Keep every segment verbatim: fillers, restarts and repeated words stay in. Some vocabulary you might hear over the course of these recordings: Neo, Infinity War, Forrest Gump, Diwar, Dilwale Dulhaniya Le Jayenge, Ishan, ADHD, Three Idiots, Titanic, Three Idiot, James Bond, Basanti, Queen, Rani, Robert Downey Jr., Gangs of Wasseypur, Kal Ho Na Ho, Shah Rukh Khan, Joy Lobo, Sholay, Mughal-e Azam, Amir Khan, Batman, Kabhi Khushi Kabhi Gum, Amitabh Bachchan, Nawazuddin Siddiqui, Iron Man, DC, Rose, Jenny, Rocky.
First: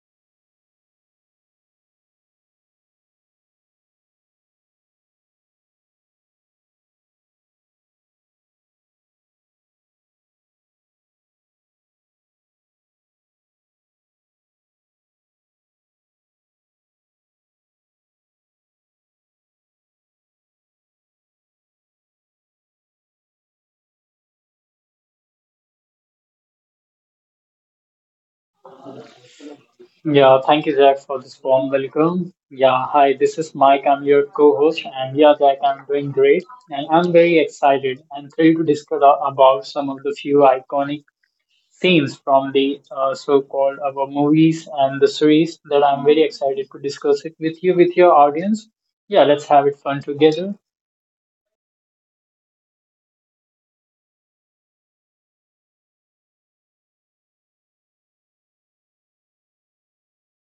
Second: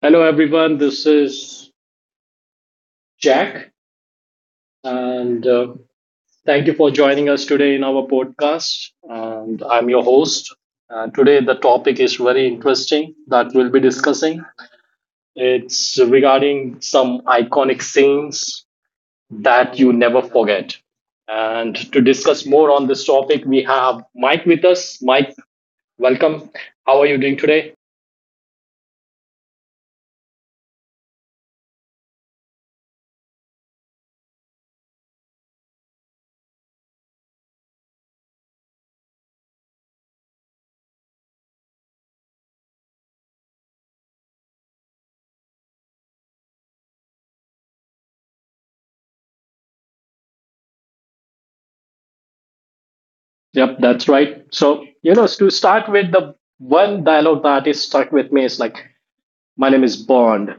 Hello, everyone. This is Jack, and uh, thank you for joining us today in our podcast. And I'm your host. Uh, today, the topic is very interesting that we'll be discussing. It's regarding some iconic scenes that you never forget. And to discuss more on this topic, we have Mike with us. Mike, welcome. How are you doing today? Yeah, thank you, Jack, for this warm welcome. Yeah, hi, this is Mike. I'm your co host. And yeah, Jack, I'm doing great. And I'm very excited and thrilled to discuss a- about some of the few iconic scenes from the uh, so called our movies and the series that I'm very excited to discuss it with you, with your audience. Yeah, let's have it fun together. Yep, that's right. So, you know, to start with, the one dialogue that is stuck with me is like, my name is Bond,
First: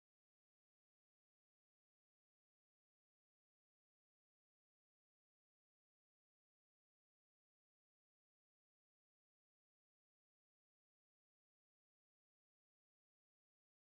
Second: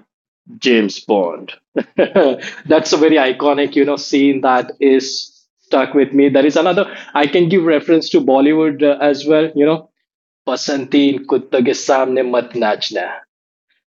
James Bond. That's a very iconic, you know, scene that is stuck with me. There is another. I can give reference to Bollywood uh, as well. You know, Basantin kutta ke samne mat nachna.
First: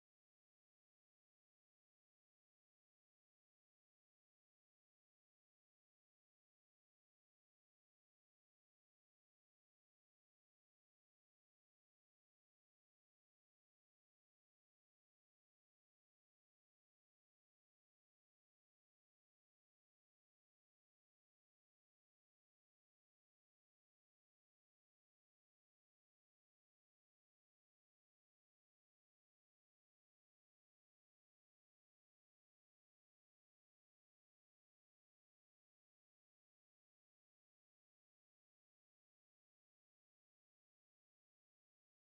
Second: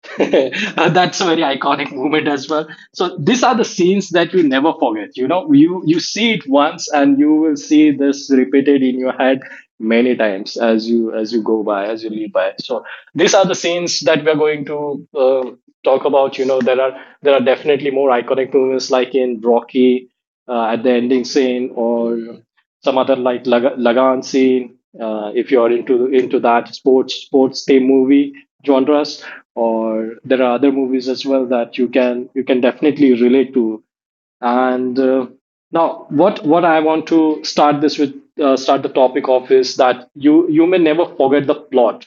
Uh, that's a very iconic moment as well. So these are the scenes that you never forget. You know, you you see it once and you will see this repeated in your head many times as you as you go by, as you live by. So these are the scenes that we are going to uh, talk about. You know, there are there are definitely more iconic moments like in Rocky uh, at the ending scene, or some other like Lag- Lagan scene, uh, if you're into into that sports sports team movie genres, or there are other movies as well that you can you can definitely relate to. And uh, now, what what I want to start this with, uh, start the topic of, is that you you may never forget the plot,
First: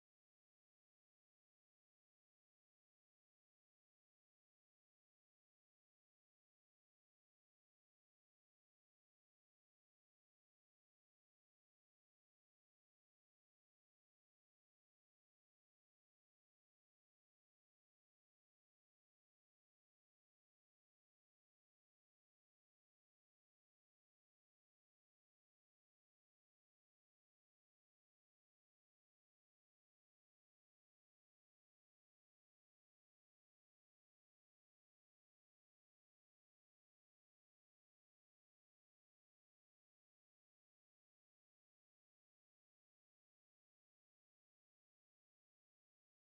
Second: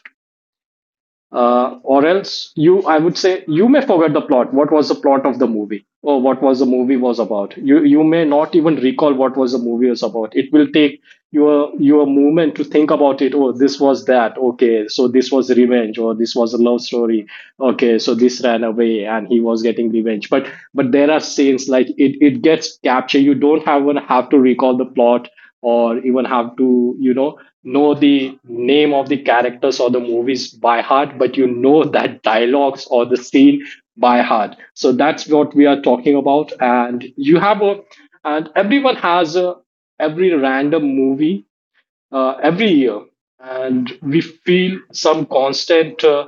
uh, or else you I would say you may forget the plot, what was the plot of the movie, or what was the movie was about. You you may not even recall what was the movie was about. It will take your your movement to think about it. Oh, this was that. Okay, so this was revenge, or this was a love story. Okay, so this ran away and he was getting revenge. But but there are scenes like, it it gets captured. You don't have even have to recall the plot, or even have to, you know know the name of the characters or the movies by heart, but you know that dialogues or the scene by heart. So that's what we are talking about. And you have a, and everyone has a, every random movie, uh, every year, and we feel some constant uh,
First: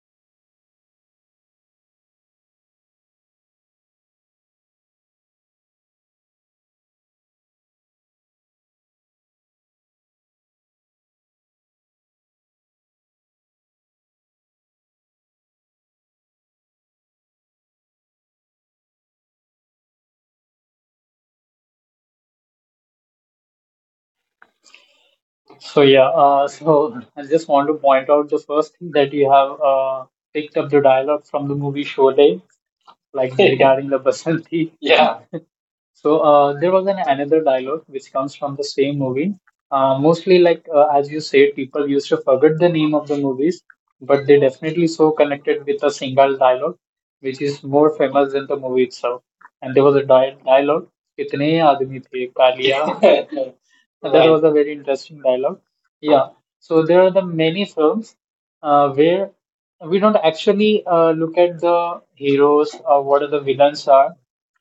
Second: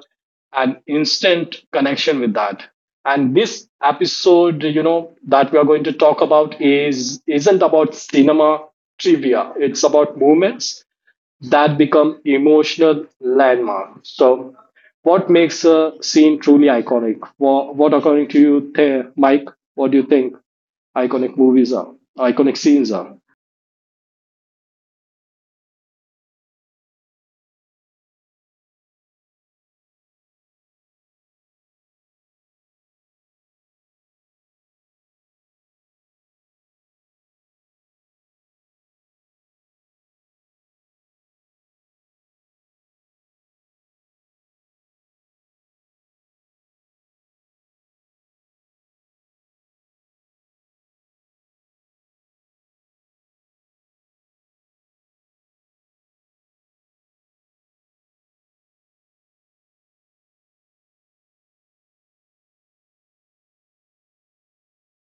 and instant connection with that. And this episode, you know, that we are going to talk about, is isn't about cinema trivia. It's about moments that become emotional landmarks. So, what makes a scene truly iconic? What, what according to you, the- Mike? What do you think iconic movies are? Iconic scenes are? So, yeah, uh, so I just want to point out the first thing that you have uh, picked up the dialogue from the movie Sholay, like regarding the Basanti. Yeah. So uh, there was an another dialogue which comes from the same movie. Uh, mostly, like uh, as you said, people used to forget the name of the movies, but they definitely so connected with a single dialogue, which is more famous than the movie itself. And there was a di- dialogue, "कितने आदमी थे Kaliya?" That right, was a very interesting dialogue. Yeah. So there are the many films uh, where we don't actually uh, look at the heroes or what are the villains are,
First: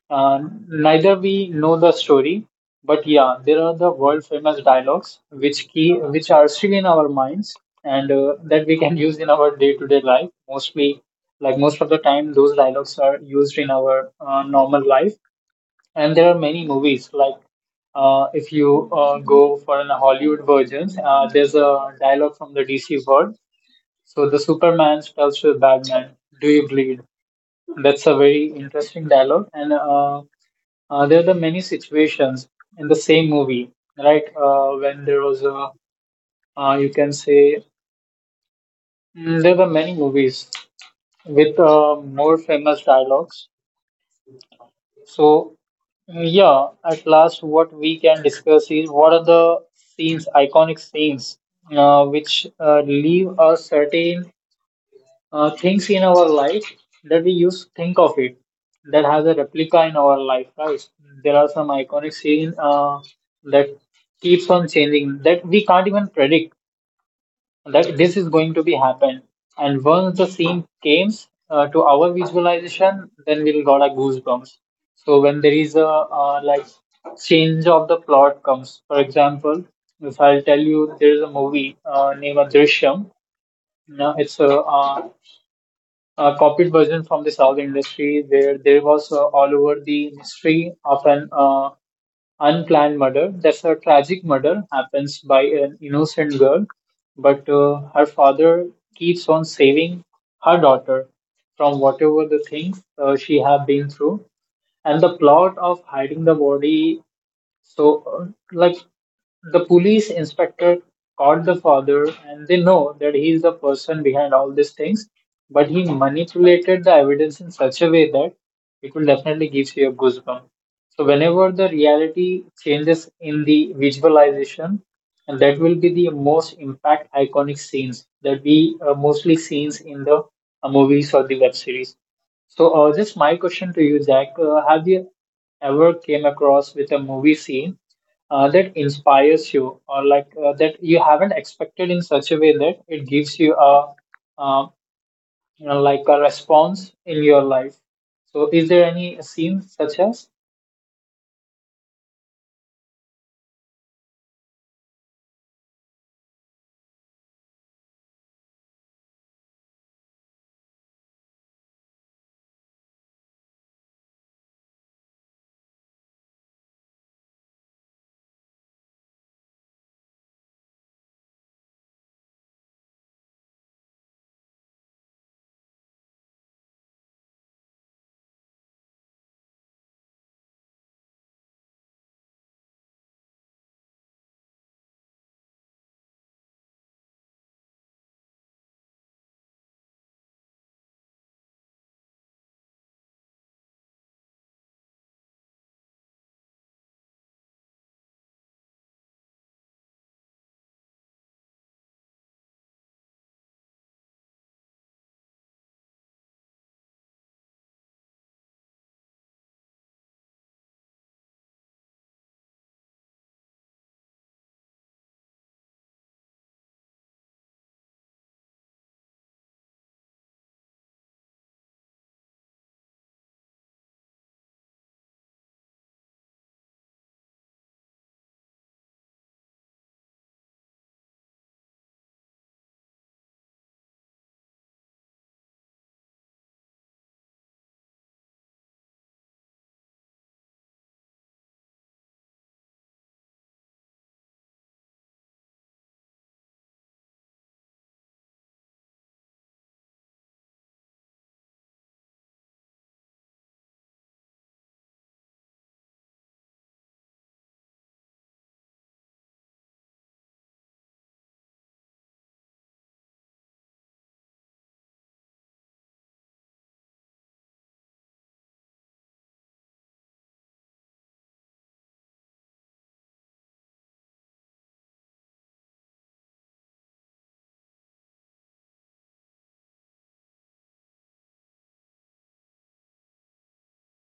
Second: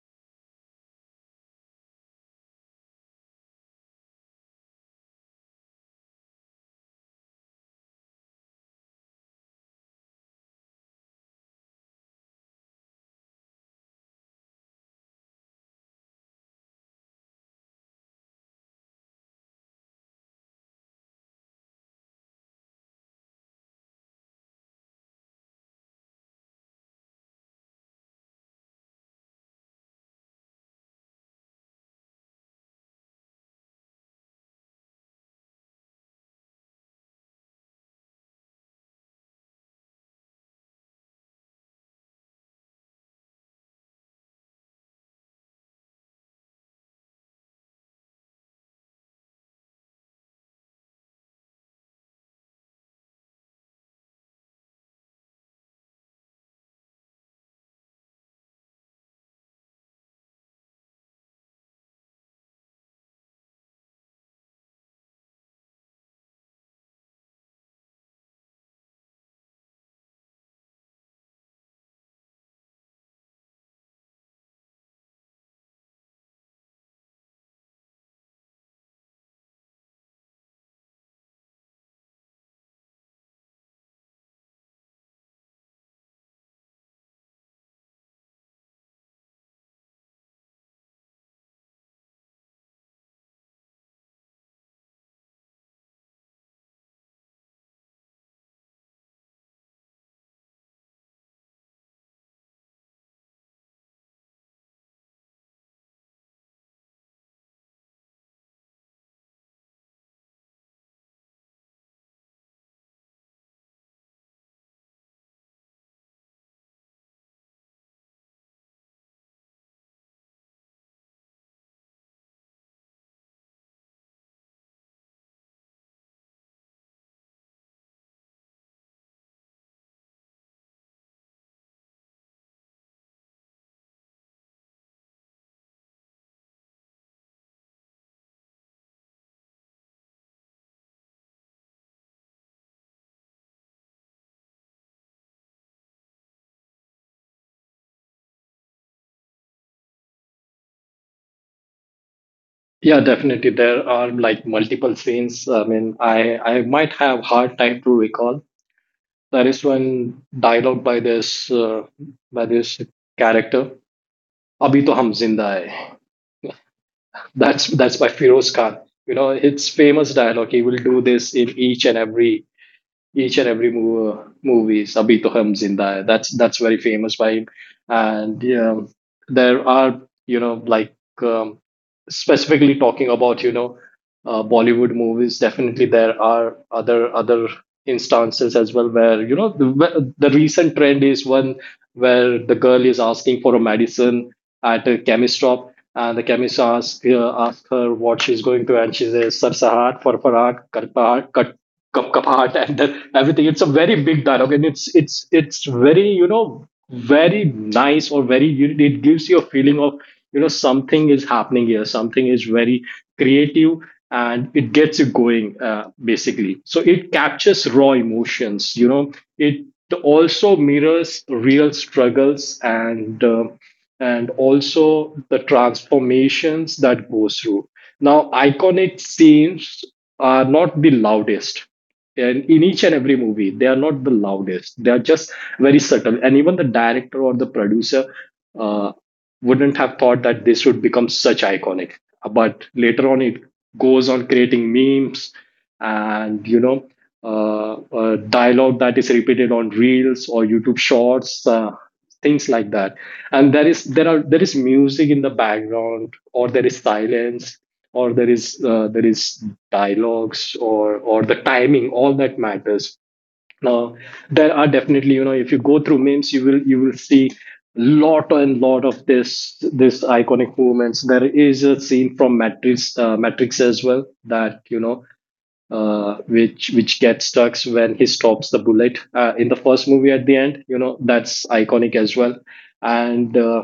uh, neither we know the story, but yeah, there are the world famous dialogues which key which are still in our minds and uh, that we can use in our day to day life. Mostly, like most of the time, those dialogues are used in our uh, normal life. And there are many movies like uh, if you uh, go for an Hollywood version. Uh, there's a dialogue from the D C world. So the Superman tells to the Batman, "Do you bleed?" That's a very interesting dialogue, and uh, uh, there are the many situations in the same movie, right? Uh, when there was a, uh, you can say, mm, there were many movies with uh, more famous dialogues. So, mm, yeah, at last, what we can discuss is what are the scenes, iconic scenes, uh, which uh, leave a certain uh, things in our life that we used to think of it, that has a replica in our life, right? There are some iconic scene uh, that keeps on changing, that we can't even predict that this is going to be happen. And once the scene came uh, to our visualization, then we'll got a goosebumps. So when there is a uh, like change of the plot comes. For example, if I'll tell you, there is a movie uh, named Drishyam. No, it's a uh, a copied version from the South industry, where there was uh, all over the mystery of an uh, unplanned murder. That's a tragic murder happens by an innocent girl, but uh, her father keeps on saving her daughter from whatever the things uh, she have been through. And the plot of hiding the body. So, uh, like the police inspector caught the father, and they know that he is the person behind all these things. But he manipulated the evidence in such a way that it will definitely give you a goosebump. So, whenever the reality changes in the visualization, and that will be the most impact iconic scenes that we, uh, mostly scenes in the uh, movies or the web series. So, uh, just my question to you, Jack. Uh, have you ever came across with a movie scene uh, that inspires you, or like uh, that you haven't expected in such a way that it gives you a uh, you know like a response in your life? So is there any scene such as? Yeah, definitely. There are like multiple scenes. I mean, I I might have hard time to recall. There is one dialogue by this uh, by this character, "Abhi to hum zinda hai." That's that's by Firoz Khan. You know, it's famous dialogue. He will do this in each and every each and every movie, movie Sabhi Toham Zinda. Hai. That's that's very famous by him. And yeah, there are, you know, like, um, specifically talking about, you know, uh, Bollywood movies. Definitely, there are other other instances as well where, you know, the, the recent trend is one where the girl is asking for a medicine at a chemist shop, and the chemist asks uh, ask her what she's going to, and she says sar sahar for farag cup cup heart and the, everything. It's a very big dialogue and it's it's it's very, you know, very nice, or very you- it gives you a feeling of, you know, something is happening here, something is very creative, and it gets you going, uh, basically. So it captures raw emotions, you know. It also mirrors real struggles, and uh, and also the transformations that goes through. Now iconic scenes are not the loudest, and in each and every movie they are not the loudest. They are just very subtle, and even the director or the producer uh, wouldn't have thought that this would become such iconic, but later on it goes on creating memes, and you know, uh, uh, dialogue that is repeated on reels or YouTube shorts, uh, things like that. And there is there are there is music in the background, or there is silence, or there is uh, there is dialogues, or or the timing, all that matters now. There are definitely, you know, if you go through memes, you will you will see lot and lot of this this iconic movements. There is a scene from Matrix, uh, Matrix as well, that you know uh, which which gets stuck when he stops the bullet uh, in the first movie at the end. You know, that's iconic as well. And uh,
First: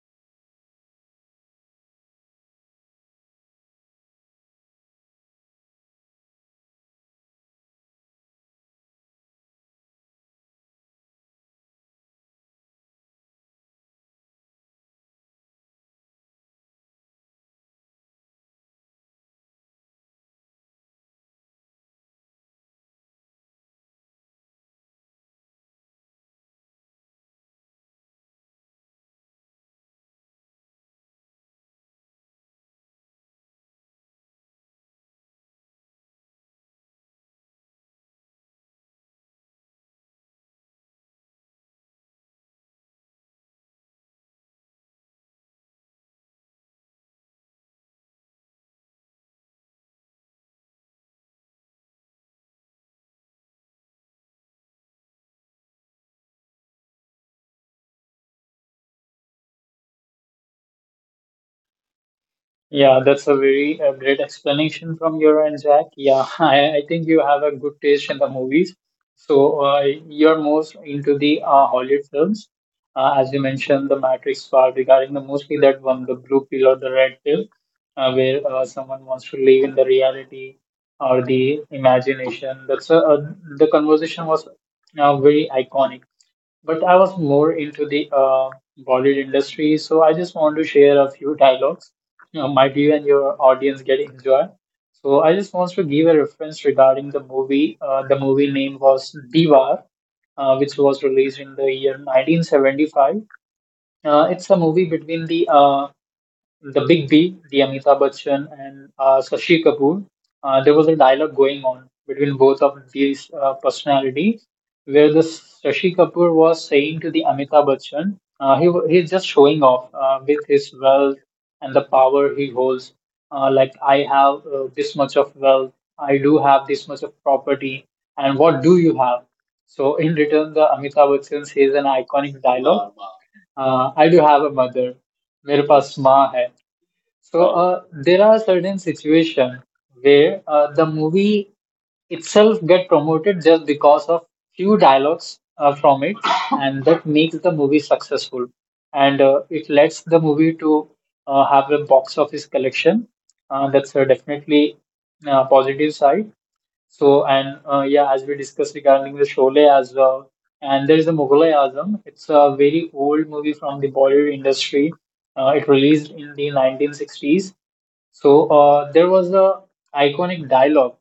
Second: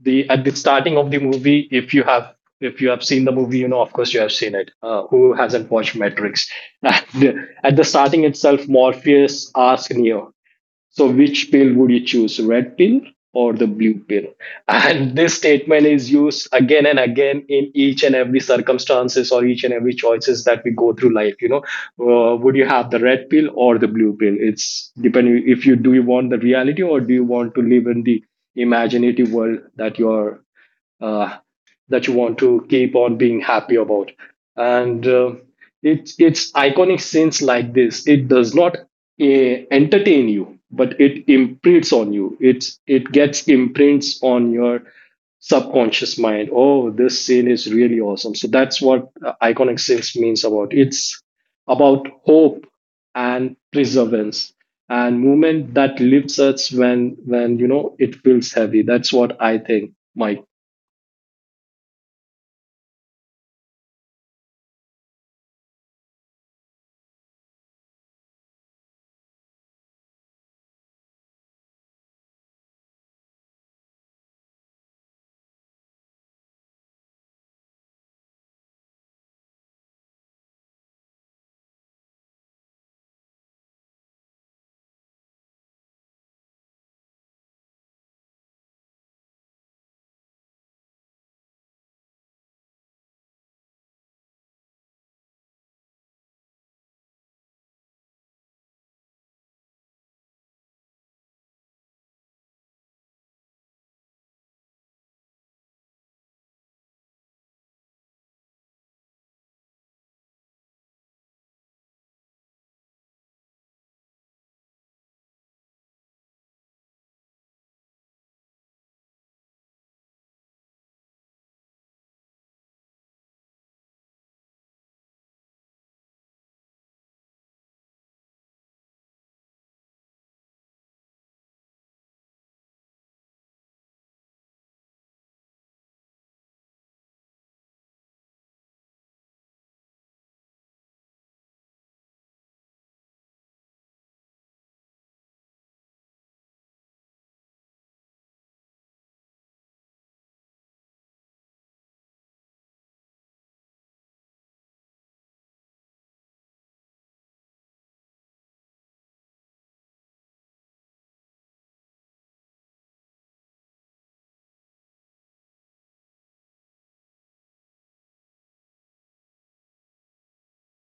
the at the starting of the movie, if you have if you have seen the movie, you know, of course you have seen it, uh, who hasn't watched Matrix at the, at the starting itself, Morpheus asks Neo, so, which pill would you choose, red pill or the blue pill? And this statement is used again and again in each and every circumstances, or each and every choices that we go through life. You know, uh, would you have the red pill or the blue pill? It's depending, if you, do you want the reality, or do you want to live in the imaginative world that you are uh, that you want to keep on being happy about. And uh, it's it's iconic scenes like this. It does not eh, entertain you, but it imprints on you. It's, it gets imprints on your subconscious mind. Oh, this scene is really awesome. So that's what uh, iconic scenes means about. It's about hope and perseverance and movement that lifts us when when you know it feels heavy. That's what I think, Mike. Yeah, that's a very uh, great explanation from your end, Jack. Yeah, I, I think you have a good taste in the movies. So uh, you're most into the uh, Hollywood films, uh, as you mentioned, the Matrix part regarding the mostly that one, the blue pill or the red pill, uh, where uh, someone wants to live in the reality or the imagination. That's a, uh, the conversation was uh, very iconic, but I was more into the uh, Bollywood industry, so I just want to share a few dialogues. You know, might you and your audience get enjoy. So I just want to give a reference regarding the movie. Uh, the movie name was Diwar, uh, which was released in the year nineteen seventy-five. Uh, it's a movie between the uh, the Big B, the Amitabh Bachchan and uh, Sashi Kapoor. Uh, there was a dialogue going on between both of these uh, personalities, where the Sashi Kapoor was saying to the Amitabh Bachchan. Uh, he wa- he's just showing off uh, with his wealth and the power he holds. Uh, like, I have uh, this much of wealth, I do have this much of property, and what do you have? So in return, the Amitabh Bachchan says an iconic dialogue. Uh, I do have a mother. मेरे पास माँ है. So uh, there are certain situations where uh, the movie itself get promoted just because of few dialogues uh, from it, and that makes the movie successful, and uh, it lets the movie to uh, have a box office collection. Uh, that's uh, definitely uh, positive side. So, and uh, yeah, as we discussed regarding the Sholay as well, and there is the Mughal-e Azam. It's a very old movie from the Bollywood industry. Uh, it released in the nineteen sixties. So, uh, there was a iconic dialogue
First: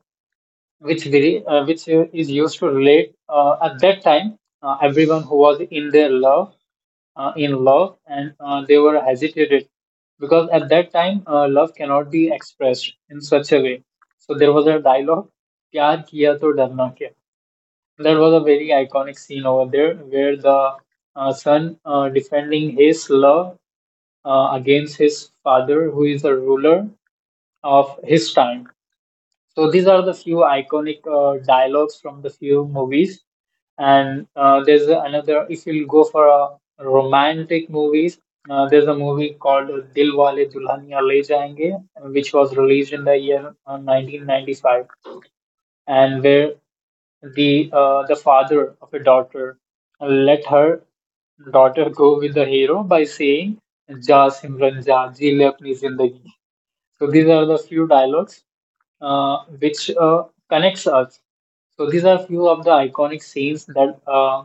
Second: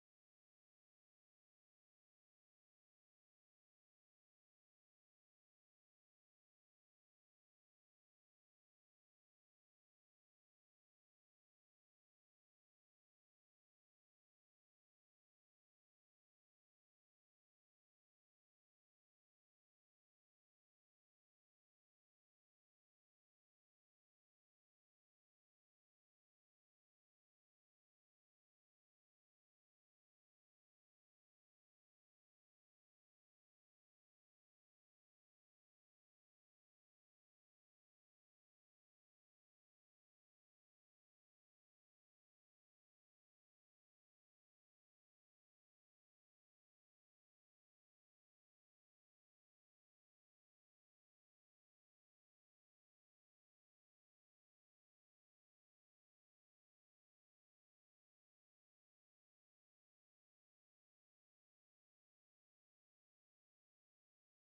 which we, uh, which uh, is used to relate uh, at that time, uh, everyone who was in their love, uh, in love, and uh, they were hesitated, because at that time uh, love cannot be expressed in such a way. So there was a dialogue, pyar kiya to darna kya. That was a very iconic scene over there, where the uh, son uh, defending his love uh, against his father, who is a ruler of his time. So these are the few iconic uh, dialogues from the few movies. And uh, there's another. If you'll go for a romantic movies, uh, there's a movie called Dilwale Dulhaniya Le Jayenge, which was released in the year uh, nineteen ninety-five, and where the uh, the father of a daughter let her daughter go with the hero by saying, "जा सिमरन जा, जी ले अपनी जिंदगी." So these are the few dialogues uh, which uh, connects us. So these are few of the iconic scenes that uh,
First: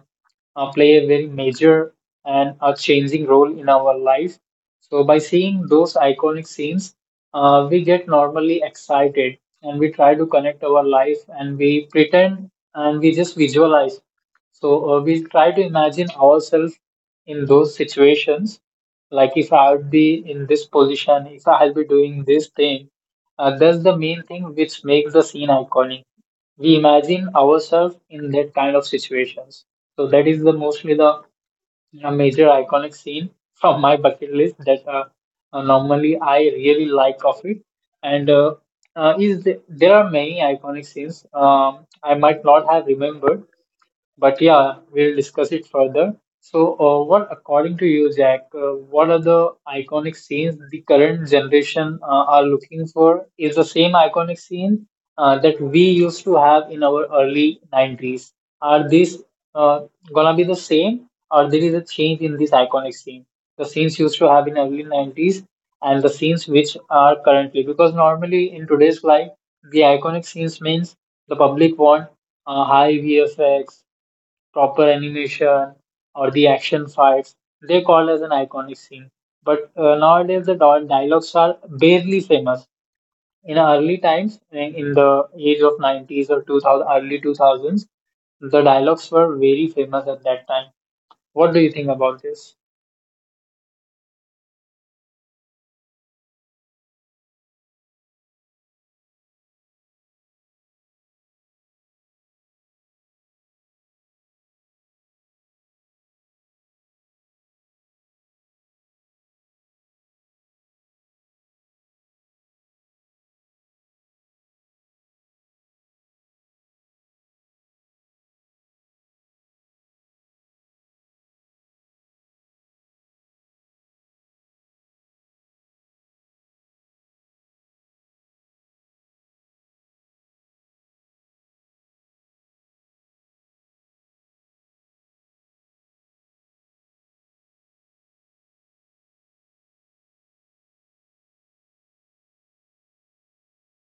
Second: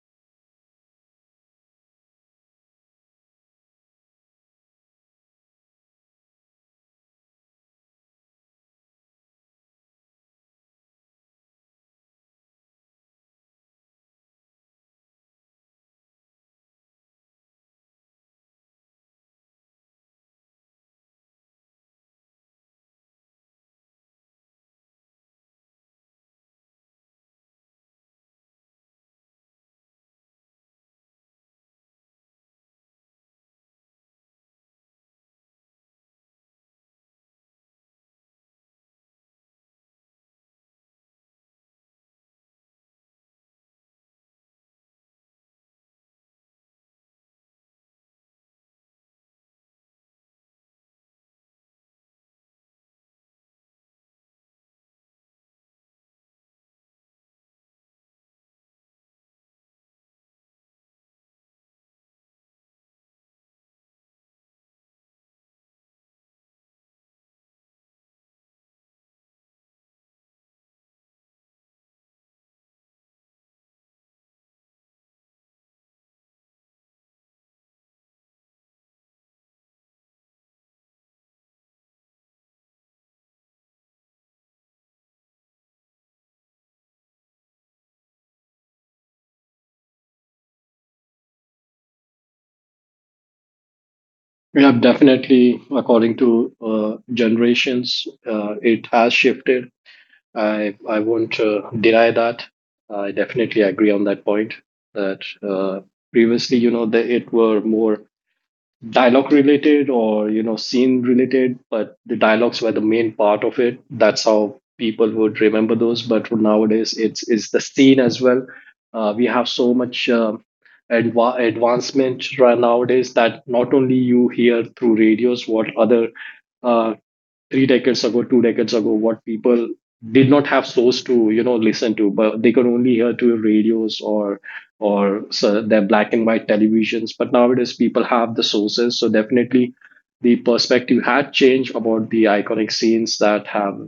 uh, play a very major and a changing role in our life. So by seeing those iconic scenes, uh, we get normally excited, and we try to connect our life and we pretend and we just visualize. So uh, we try to imagine ourselves in those situations, like if I would be in this position, if I'll be doing this thing. Uh, that's the main thing which makes the scene iconic. We imagine ourselves in that kind of situations. So that is the mostly the uh, major iconic scene from my bucket list that uh, uh, normally I really like of it. And uh, uh, is the, there are many iconic scenes um, I might not have remembered, but yeah, we'll discuss it further. So, uh, what, according to you, Jack, uh, what are the iconic scenes the current generation uh, are looking for? Is the same iconic scene uh, that we used to have in our early nineties? Are these uh, gonna be the same, or there is a change in this iconic scene? The scenes used to have in early nineties and the scenes which are currently, because normally in today's life, the iconic scenes means the public want uh, high V F X, proper animation, or the action fights, they call as an iconic scene. But uh, nowadays the dial- dialogues are barely famous. In early times, in in the age of nineties or two thousand, early two thousands, the dialogues were very famous at that time. What do you think about this? Yeah, definitely. According to uh, generations, uh, it has shifted. I I won't uh, deny that. I definitely agree on that point. That uh, previously, you know, the, it were more dialogue related, or you know scene related, but the dialogues were the main part of it. That's how people would remember those. But for nowadays, it's it's the scene as well. uh, we have so much um adva- advancement right nowadays, that not only you hear through radios, what other uh, three decades ago, two decades ago, what people did not have source to, you know, listen to, but they could only hear through radios or or so their black and white televisions. But nowadays, people have the sources. So definitely, the perspective had changed about the iconic scenes that have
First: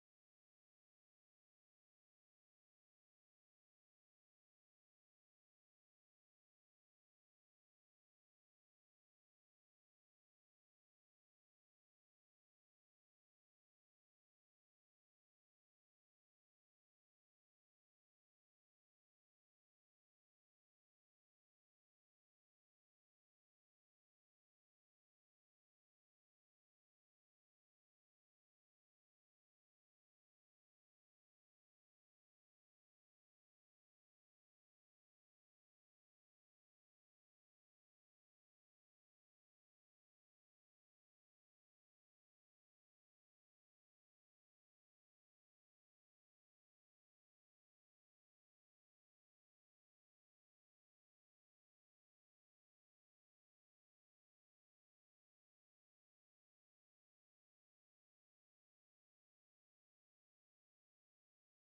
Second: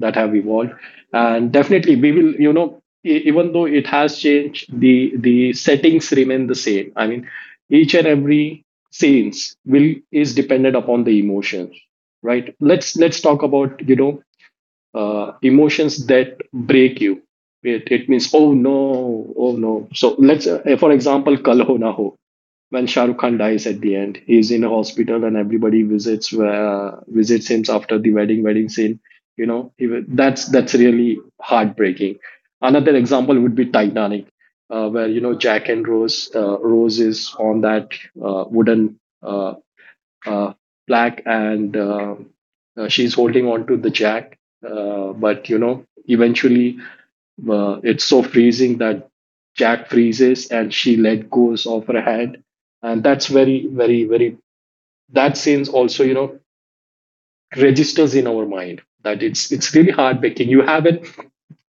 that have evolved, and definitely we will, you know, e- even though it has changed, the the settings remain the same. I mean, each and every scenes will is dependent upon the emotions, right? Let's let's talk about, you know, uh, emotions that break you. It, it means, oh no, oh no. So let's, uh, for example, Kal Ho Na Ho, when Shah Rukh Khan dies at the end, he's in a hospital and everybody visits uh, visits him after the wedding wedding scene. You know, he, wa- that's that's really heartbreaking. Another example would be Titanic, uh, where you know Jack and Rose, uh, Rose is on that uh, wooden uh, uh, black and uh, uh, she's holding on to the jack. Uh, but you know, eventually uh, it's so freezing that Jack freezes and she let goes of her hand, and that's very, very, very. That scene's also, you know, registers in our mind that it's it's really heartbreaking. You have an,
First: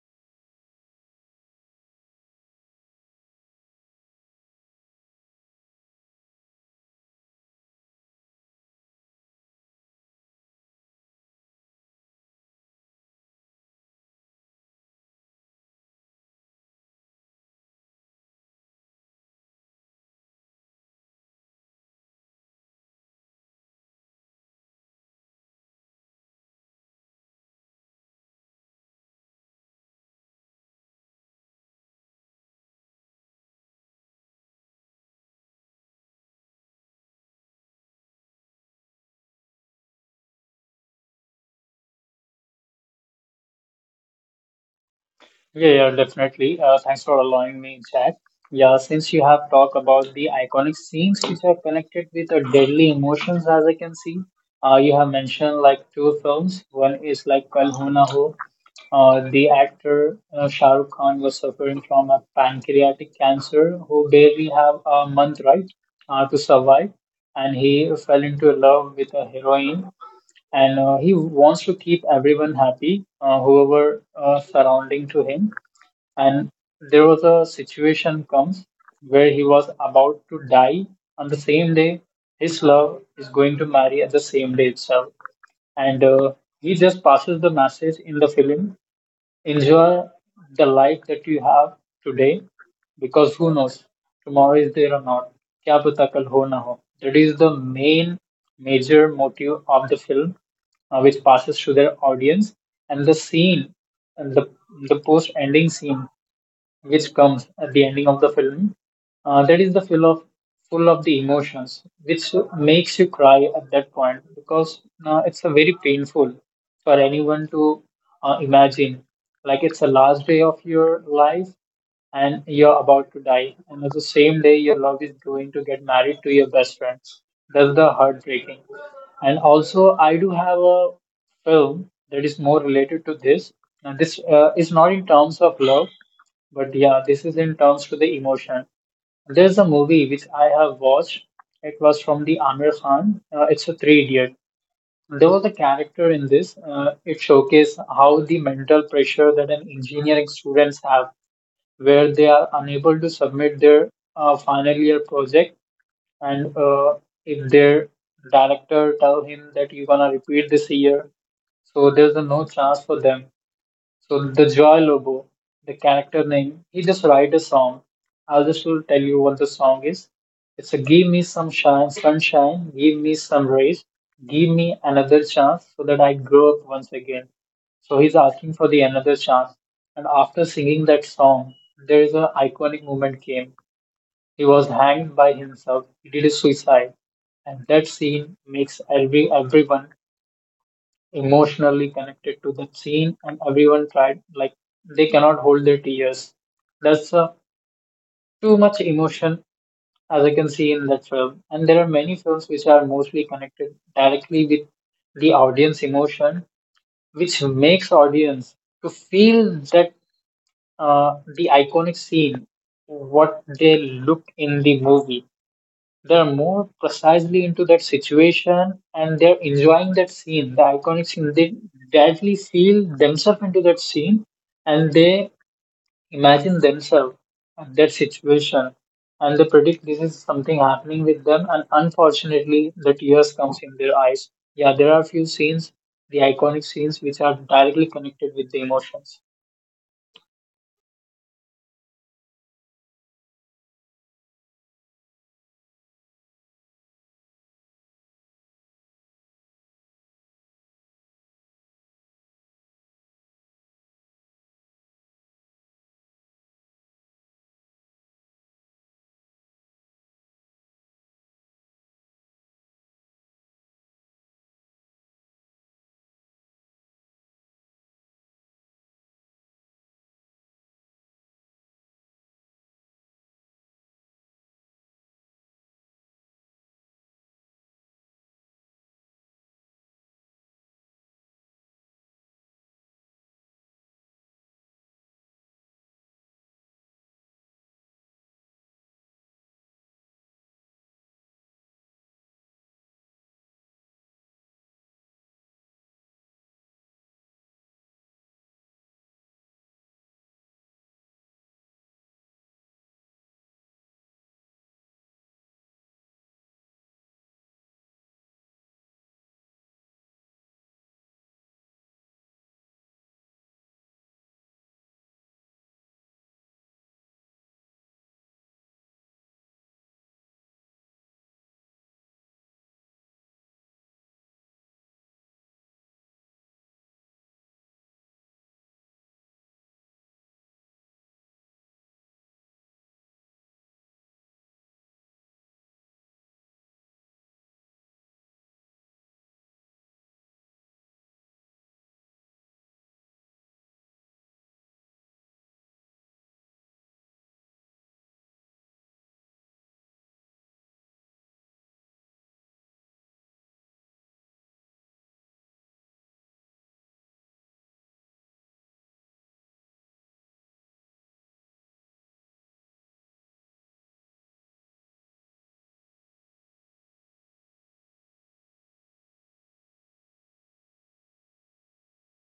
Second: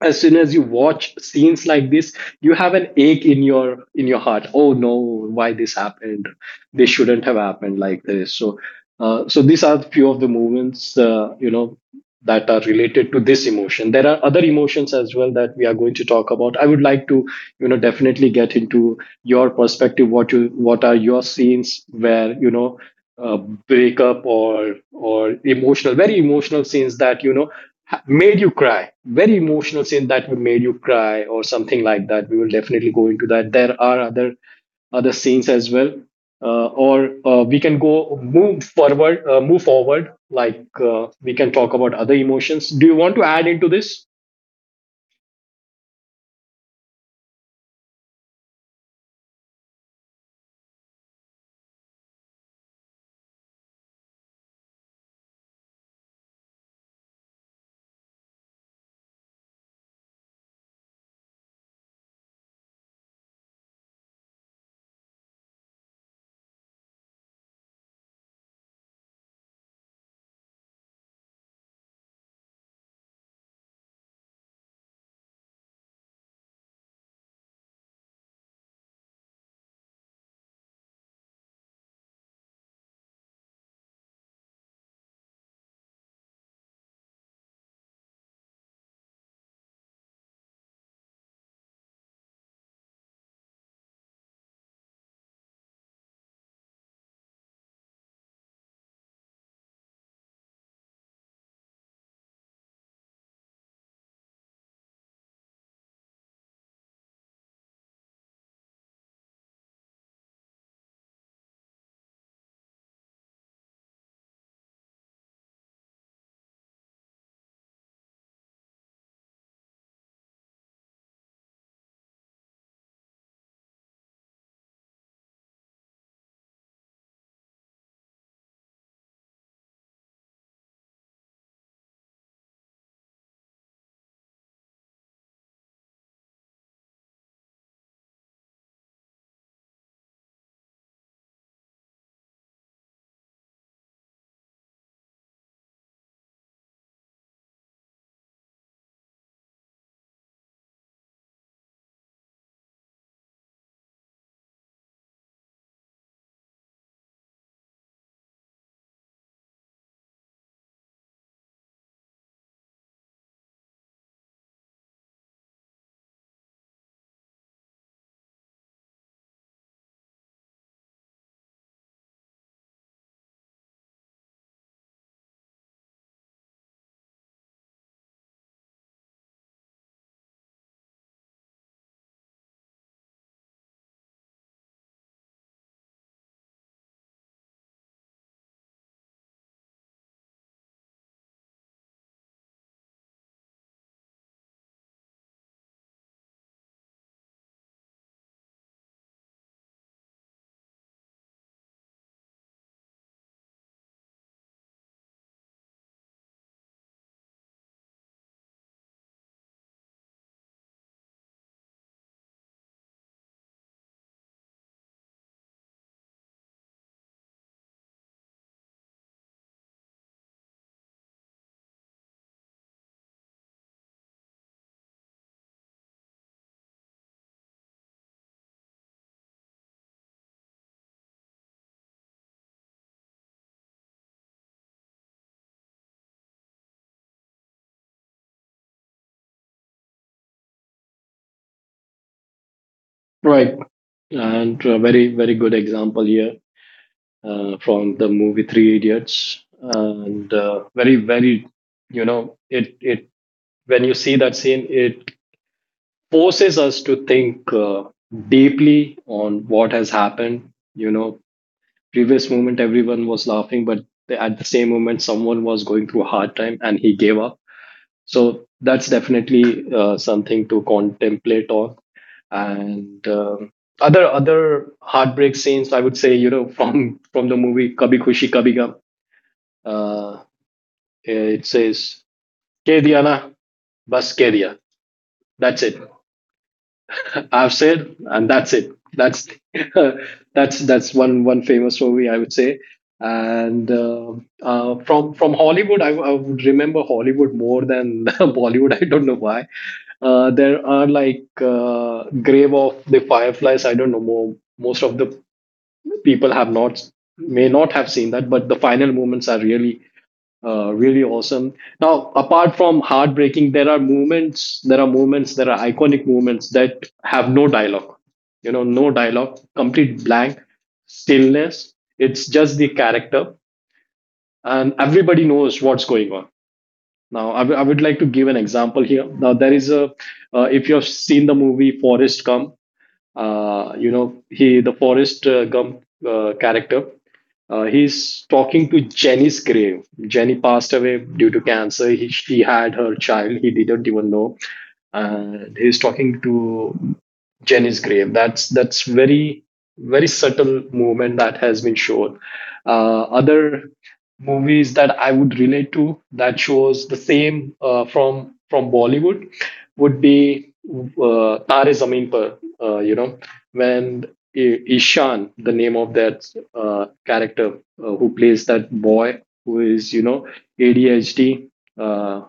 as soon as you watch scenes like this, you have an ache in your in your heart. Oh no, why this happened, this shouldn't have happened like this. So uh, so these are few of the movements, uh, you know, that are related to this emotion. There are other emotions as well that we are going to talk about. I would like to, you know, definitely get into your perspective, what you, what are your scenes where, you know, uh, breakup, or or emotional, very emotional scenes that you know ha- made you cry, very emotional scene that would made you cry or something like that. We will definitely go into that. There are other other scenes as well, uh, or uh, we can go move forward, uh, move forward. Like uh, we can talk about other emotions. Do you want to add into this? Yeah, yeah, definitely. Uh, thanks for allowing me, Jack. Yeah, since you have talked about the iconic scenes which are connected with the deadly emotions, as I can see, uh, you have mentioned like two films. One is like Kal Ho Na Ho. Uh, the actor uh, Shah Rukh Khan was suffering from a pancreatic cancer, who barely have a month, right, uh, to survive, and he fell into love with a heroine, and uh, he wants to keep everyone happy, uh, whoever uh, surrounding to him. And there was a situation comes where he was about to die on the same day. His love is going to marry at the same day itself. And uh, he just passes the message in the film: enjoy the life that you have today, because who knows tomorrow is there or not. क्या पता कल हो ना हो. That is the main major motive of the film, uh, which passes to their audience. And the scene, and the the post ending scene which comes at the ending of the film. Uh, that is the full of full of the emotions, which makes you cry at that point because uh, it's a very painful for anyone to uh, imagine. Like it's the last day of your life and you're about to die, and at the same day your love is going to get married to your best friend. That's the heartbreaking. And also, I do have a film that is more related to this. Now, this uh, is not in terms of love, but yeah, this is in terms to the emotion. There's a movie which I have watched. It was from the Amir Khan. Uh, it's a Three Idiot. There was a character in this. Uh, it showcased how the mental pressure that an engineering students have, where they are unable to submit their uh, final year project, and uh, if their director tell him that you're gonna repeat this year, so there's a no chance for them. So the Joy Lobo, the character name, he just write a song. I'll just will tell you what the song is. It's a give me some shine, sunshine, give me some rays, give me another chance so that I grow up once again. So he's asking for the another chance. And after singing that song, there is an iconic moment came. He was hanged by himself. He did a suicide, and that scene makes every everyone emotionally connected to that scene, and everyone tried like they cannot hold their tears. That's uh, Too much emotion as I can see in that film. And there are many films which are mostly connected directly with the audience emotion, which makes audience to feel that, uh, the iconic scene what they look in the movie, they're more precisely into that situation and they're enjoying that scene, the iconic scene. They directly feel themselves into that scene, and they imagine themselves and that situation, and they predict this is something happening with them, and unfortunately the tears comes in their eyes. Yeah, there are few scenes, the iconic scenes which are directly connected with the emotions. Right. And a very very good example here, uh, from the movie Three Idiots, and uh, very very you know it it when you see that scene, it forces us to think uh, deeply on what has happened. You know, previous moment everyone was laughing, but at the same moment someone was going through a hard time and he gave up. So that's definitely uh, something to contemplate on. And um other other heartbreak scenes, I would say, you know, from from the movie Kabhi Khushi Kabhi Gum, uh, it says "Keh diya na, bas keh diya." That's it. I've said, and that's it. That's that's that's one one famous movie I would say. And uh, uh, from from Hollywood, I, I would remember Hollywood more than Bollywood. I don't know why. Uh, there are like uh, grave of the fireflies. I don't know more. Most of the people have not may not have seen that, but the final moments are really uh, really awesome. Now, apart from heartbreaking, there are movements, there are movements, there are iconic movements that have no dialogue. You know, no dialogue, complete blank, stillness. It's just the character, and everybody knows what's going on. Now, I w- I would like to give an example here. Now, there is a, uh, if you have seen the movie Forrest Gump, uh, you know he the forest uh, gump uh, character uh, he's talking to Jenny's grave. Jenny passed away due to cancer. He, she had her child. He didn't even know, and he's talking to Jenny's grave. That's that's very very subtle movement that has been shown. Uh, other movies that I would relate to that shows the same uh, from from Bollywood would be uh, Tare Zameen Par. Uh, you know when I- Ishan, the name of that uh, character, uh, who plays that boy who is, you know, A D H D, uh,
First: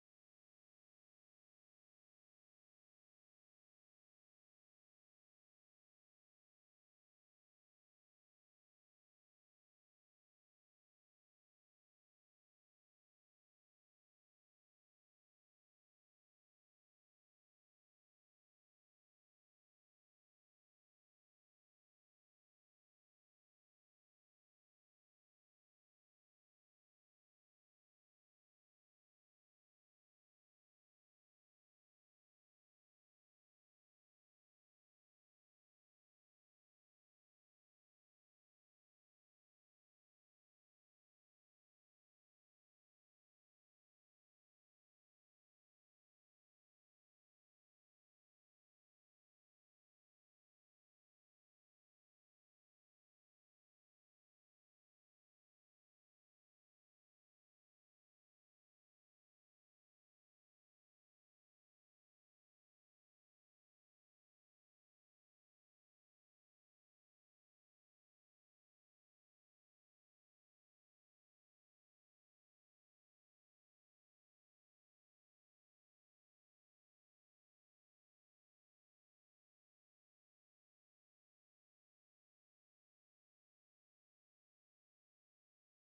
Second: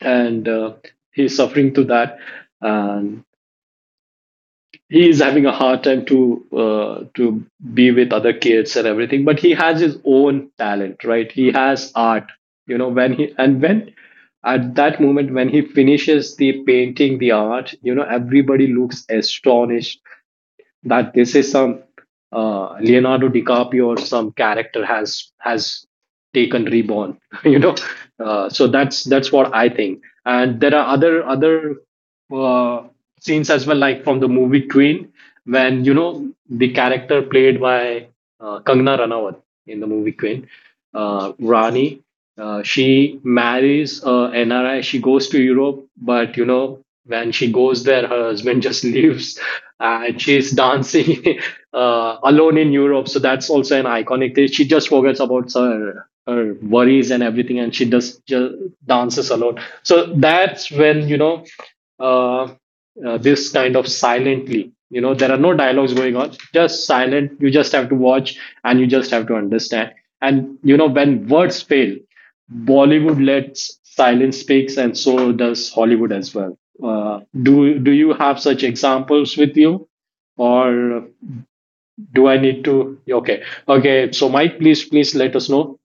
and uh, he's suffering through that, and he is having a hard time to uh, to be with other kids and everything, but he has his own talent, right? He has art. You know, when he, and when at that moment when he finishes the painting, the art, you know, everybody looks astonished that this is some uh, Leonardo DiCaprio or some character has has taken reborn. You know, uh, so that's that's what I think. And there are other other uh, scenes as well, like from the movie Queen, when, you know, the character played by uh, Kangna Ranawat in the movie Queen, uh, Rani. Uh, she marries a N R I. She goes to Europe, but you know when she goes there, her husband just leaves, and she's dancing uh, alone in Europe. So that's also an iconic thing. She just forgets about her her worries and everything, and she just, just dances alone. So that's when, you know, uh, uh, this kind of silently. You know, there are no dialogues going on, just silent. You just have to watch and you just have to understand. And, you know, when words fail, Bollywood lets silence speaks, and so does Hollywood as well. Uh, do do you have such examples with you, or do I need to? Okay, okay. So Mike, please please let us know.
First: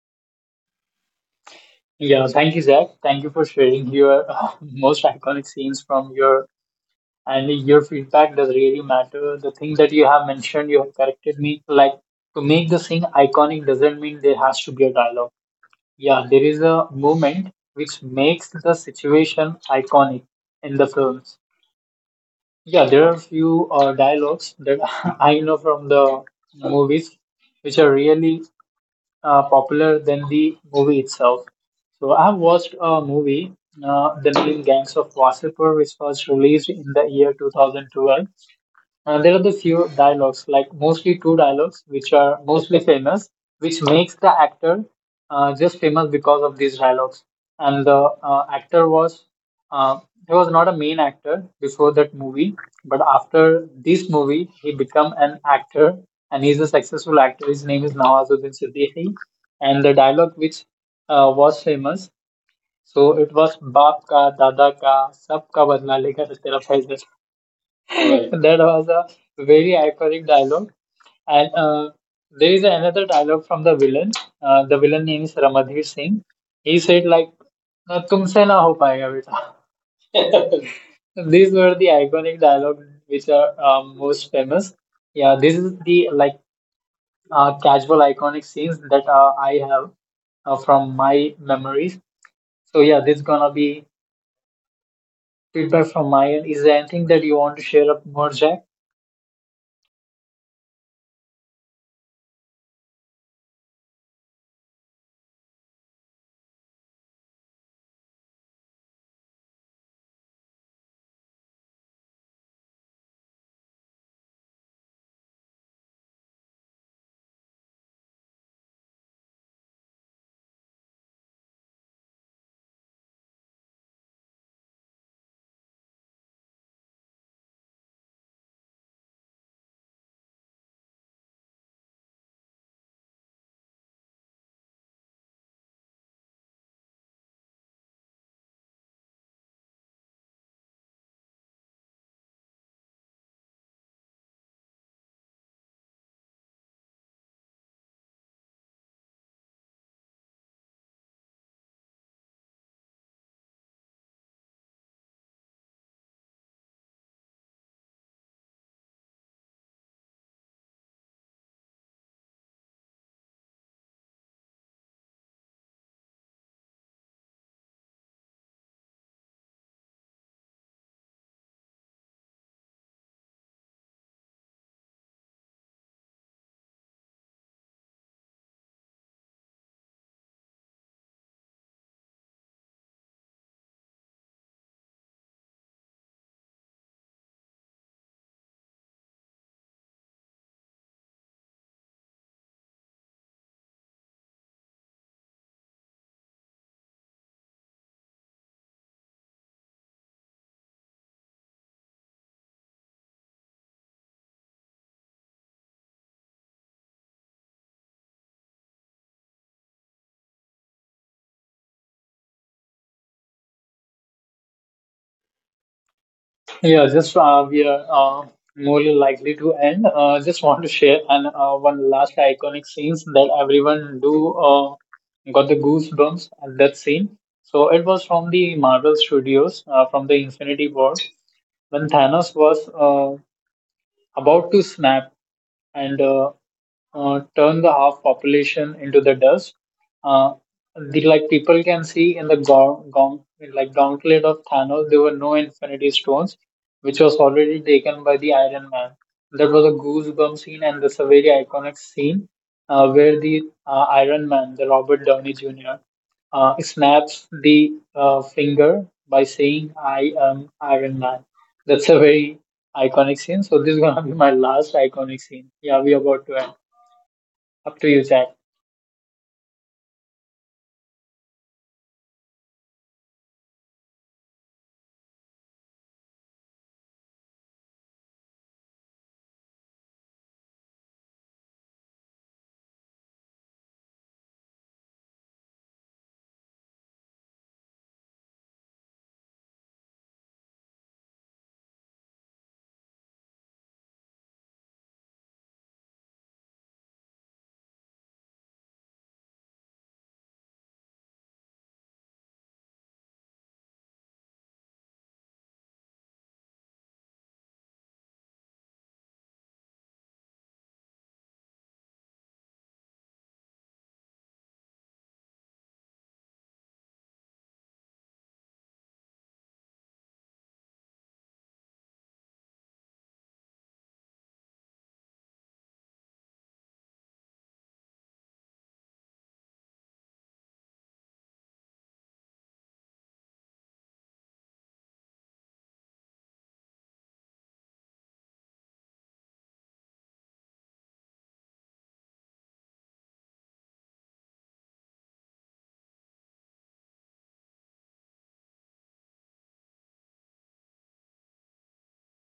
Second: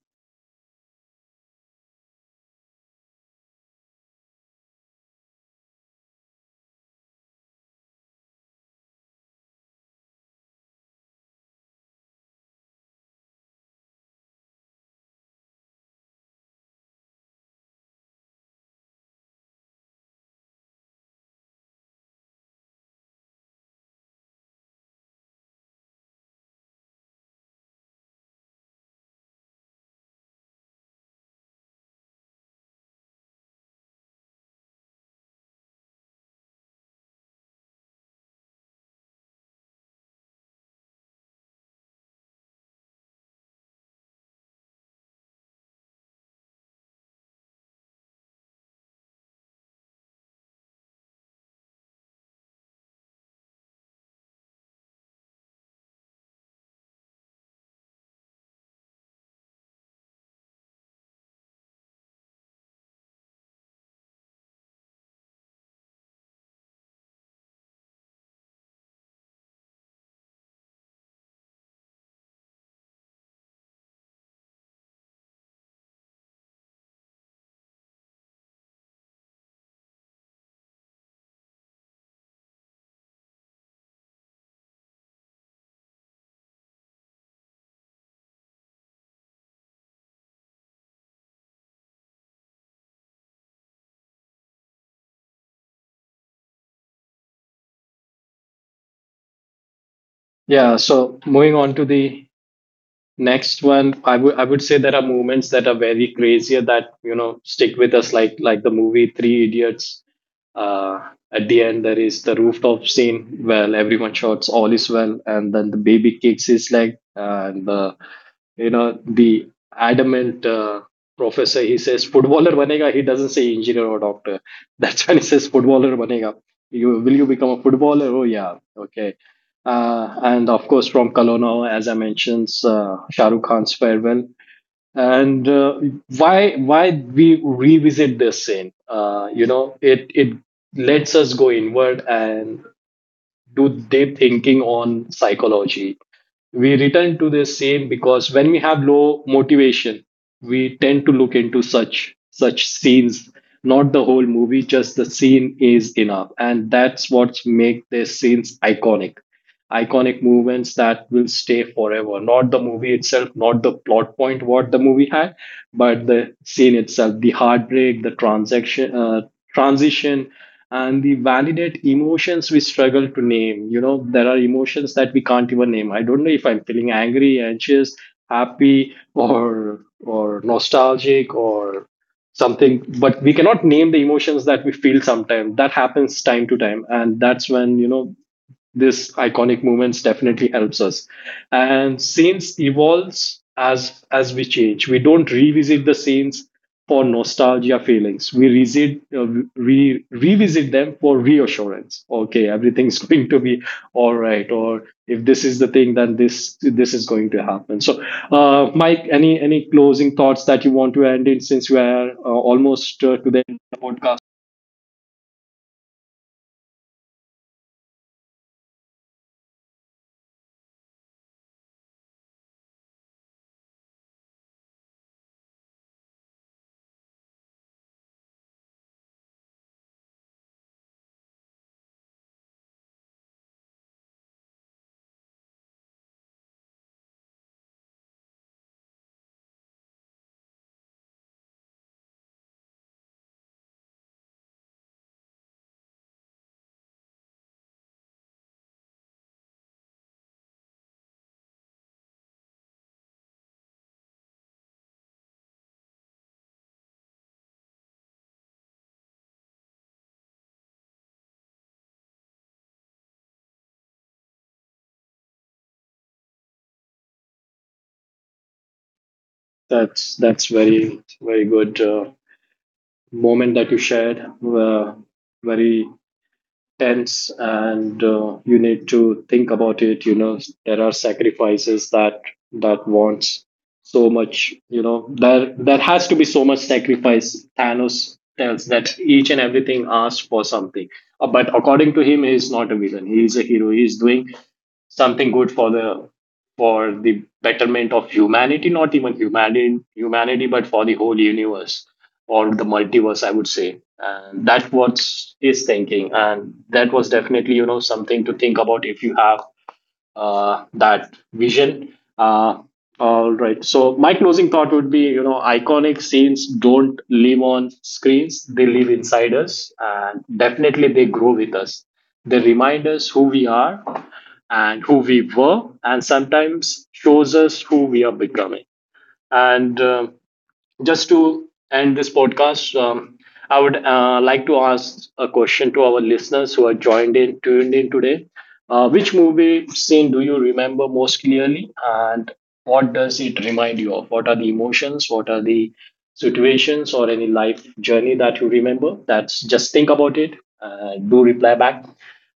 Yeah, thank you, Zach. Thank you for sharing your most iconic scenes from your and your feedback does really matter. The thing that you have mentioned, you have corrected me. Like to make the thing iconic doesn't mean there has to be a dialogue. Yeah, there is a moment which makes the situation iconic in the films. Yeah, there are a few uh, dialogues that I know from the movies which are really uh, popular than the movie itself. So I have watched a movie, uh, The Name Gangs of Wasseypur, which was released in the year twenty twelve. Uh, there are the few dialogues, like mostly two dialogues, which are mostly famous, which makes the actor uh, just famous because of these dialogues. And the uh, actor was, uh, he was not a main actor before that movie, but after this movie, he become an actor, and he's a successful actor. His name is Nawazuddin Siddiqui, and the dialogue which uh, was famous, so it was "Baap ka, Dada ka, Sab ka badla lega tera faiz." Right. That was a very iconic dialogue. And uh, there is another dialogue from the villain. Uh, the villain name is Ramadhir Singh. He said like, "ना तुमसे ना हो पाएगा बेटा." These were the iconic dialogue which are um, most famous. Yeah, this is the like uh, casual iconic scenes that uh, I have uh, from my memories. So yeah, this gonna be feedback from my end. Is there anything that you want to share up more, Jack? Yeah. So moving on to the next one, i would i would say there are moments that are very crazier that, you know, stick with us, like like the movie three idiots. uh at the end, there is the rooftop scene where everyone shouts all is well, and then the baby kicks his leg, and the, you know, the adamant uh, professor, he says footballer banega. He doesn't say engineer or doctor. That's when he says footballer banega. You will you become a footballer. Oh, yeah, okay. Uh, and of course, from Kalono, as I mentioned, uh, Shah Rukh Khan's farewell. And uh, why why we revisit this scene? Uh, you know, it it lets us go inward and do deep thinking on psychology. We return to the same because when we have low motivation, we tend to look into such such scenes. Not the whole movie, just the scene is enough, and that's what make the scenes iconic. Iconic movements that will stay forever. Not the movie itself, not the plot point what the movie had, but the scene itself, the heartbreak, the transaction, uh, transition, and they validate emotions we struggle to name. You know, there are emotions that we can't even name. I don't know if I'm feeling angry, anxious, happy, or or nostalgic or something, but we cannot name the emotions that we feel sometimes. That happens time to time, and that's when, you know, this iconic moments definitely helps us. And scenes evolves as as we change. We don't revisit the scenes for nostalgia feelings. We revisit uh, we revisit them for reassurance. Okay, everything's going to be all right. Or if this is the thing, then this this is going to happen. So, uh, Mike, any any closing thoughts that you want to end in, since we are uh, almost uh, to the end of the podcast? Yeah, just uh, we are uh, more likely to end. Uh, just want to share and uh, one last iconic scenes that everyone do uh, got the goosebumps at that scene. So it was from the Marvel Studios uh, from the Infinity War when Thanos was uh, about to snap and uh, uh, turn the half population into the dust. Uh, the, like people can see in the gaunt, gaunt, like gauntlet of Thanos, there were no Infinity Stones, which was already taken by the Iron Man. That was a goosebump scene, and that's a very iconic scene uh, where the uh, Iron Man, the Robert Downey Junior, uh, snaps the uh, finger by saying, "I am Iron Man." That's a very iconic scene. So this is gonna be my last iconic scene. Yeah, we're about to end. Up to you, Zach. That's that's very very good. Uh, moment that you shared were very tense, and uh, you need to think about it. You know, there are sacrifices that that wants so much. You know, there there has to be so much sacrifice. Thanos tells that each and everything asks for something. Uh, but according to him, he is not a villain, he is a hero. He is doing something good for the for the betterment of humanity, not even humanity, humanity, but for the whole universe or the multiverse, I would say. And that's what is thinking, and that was definitely, you know, something to think about if you have uh, that vision. Uh, all right. So my closing thought would be, you know, iconic scenes don't live on screens; they live inside us, and definitely they grow with us. They remind us who we are and who we were, and sometimes shows us who we are becoming. And uh, Just to end this podcast, um, I would uh, like to ask a question to our listeners who are joined in, tuned in today. Uh, which movie scene do you remember most clearly, and what does it remind you of? What are the emotions? What are the situations or any life journey that you remember? That's just think about it. Uh, do reply back.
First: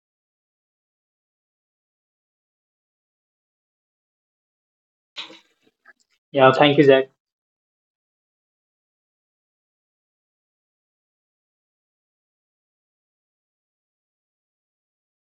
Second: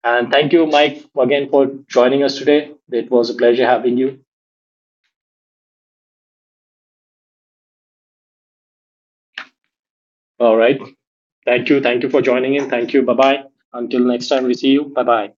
And thank you, Mike, again for joining us today. It was a pleasure having you. Yeah, thank you, Zach. All right. Thank you. Thank you for joining in. Thank you. Bye bye. Until next time, we see you. Bye bye.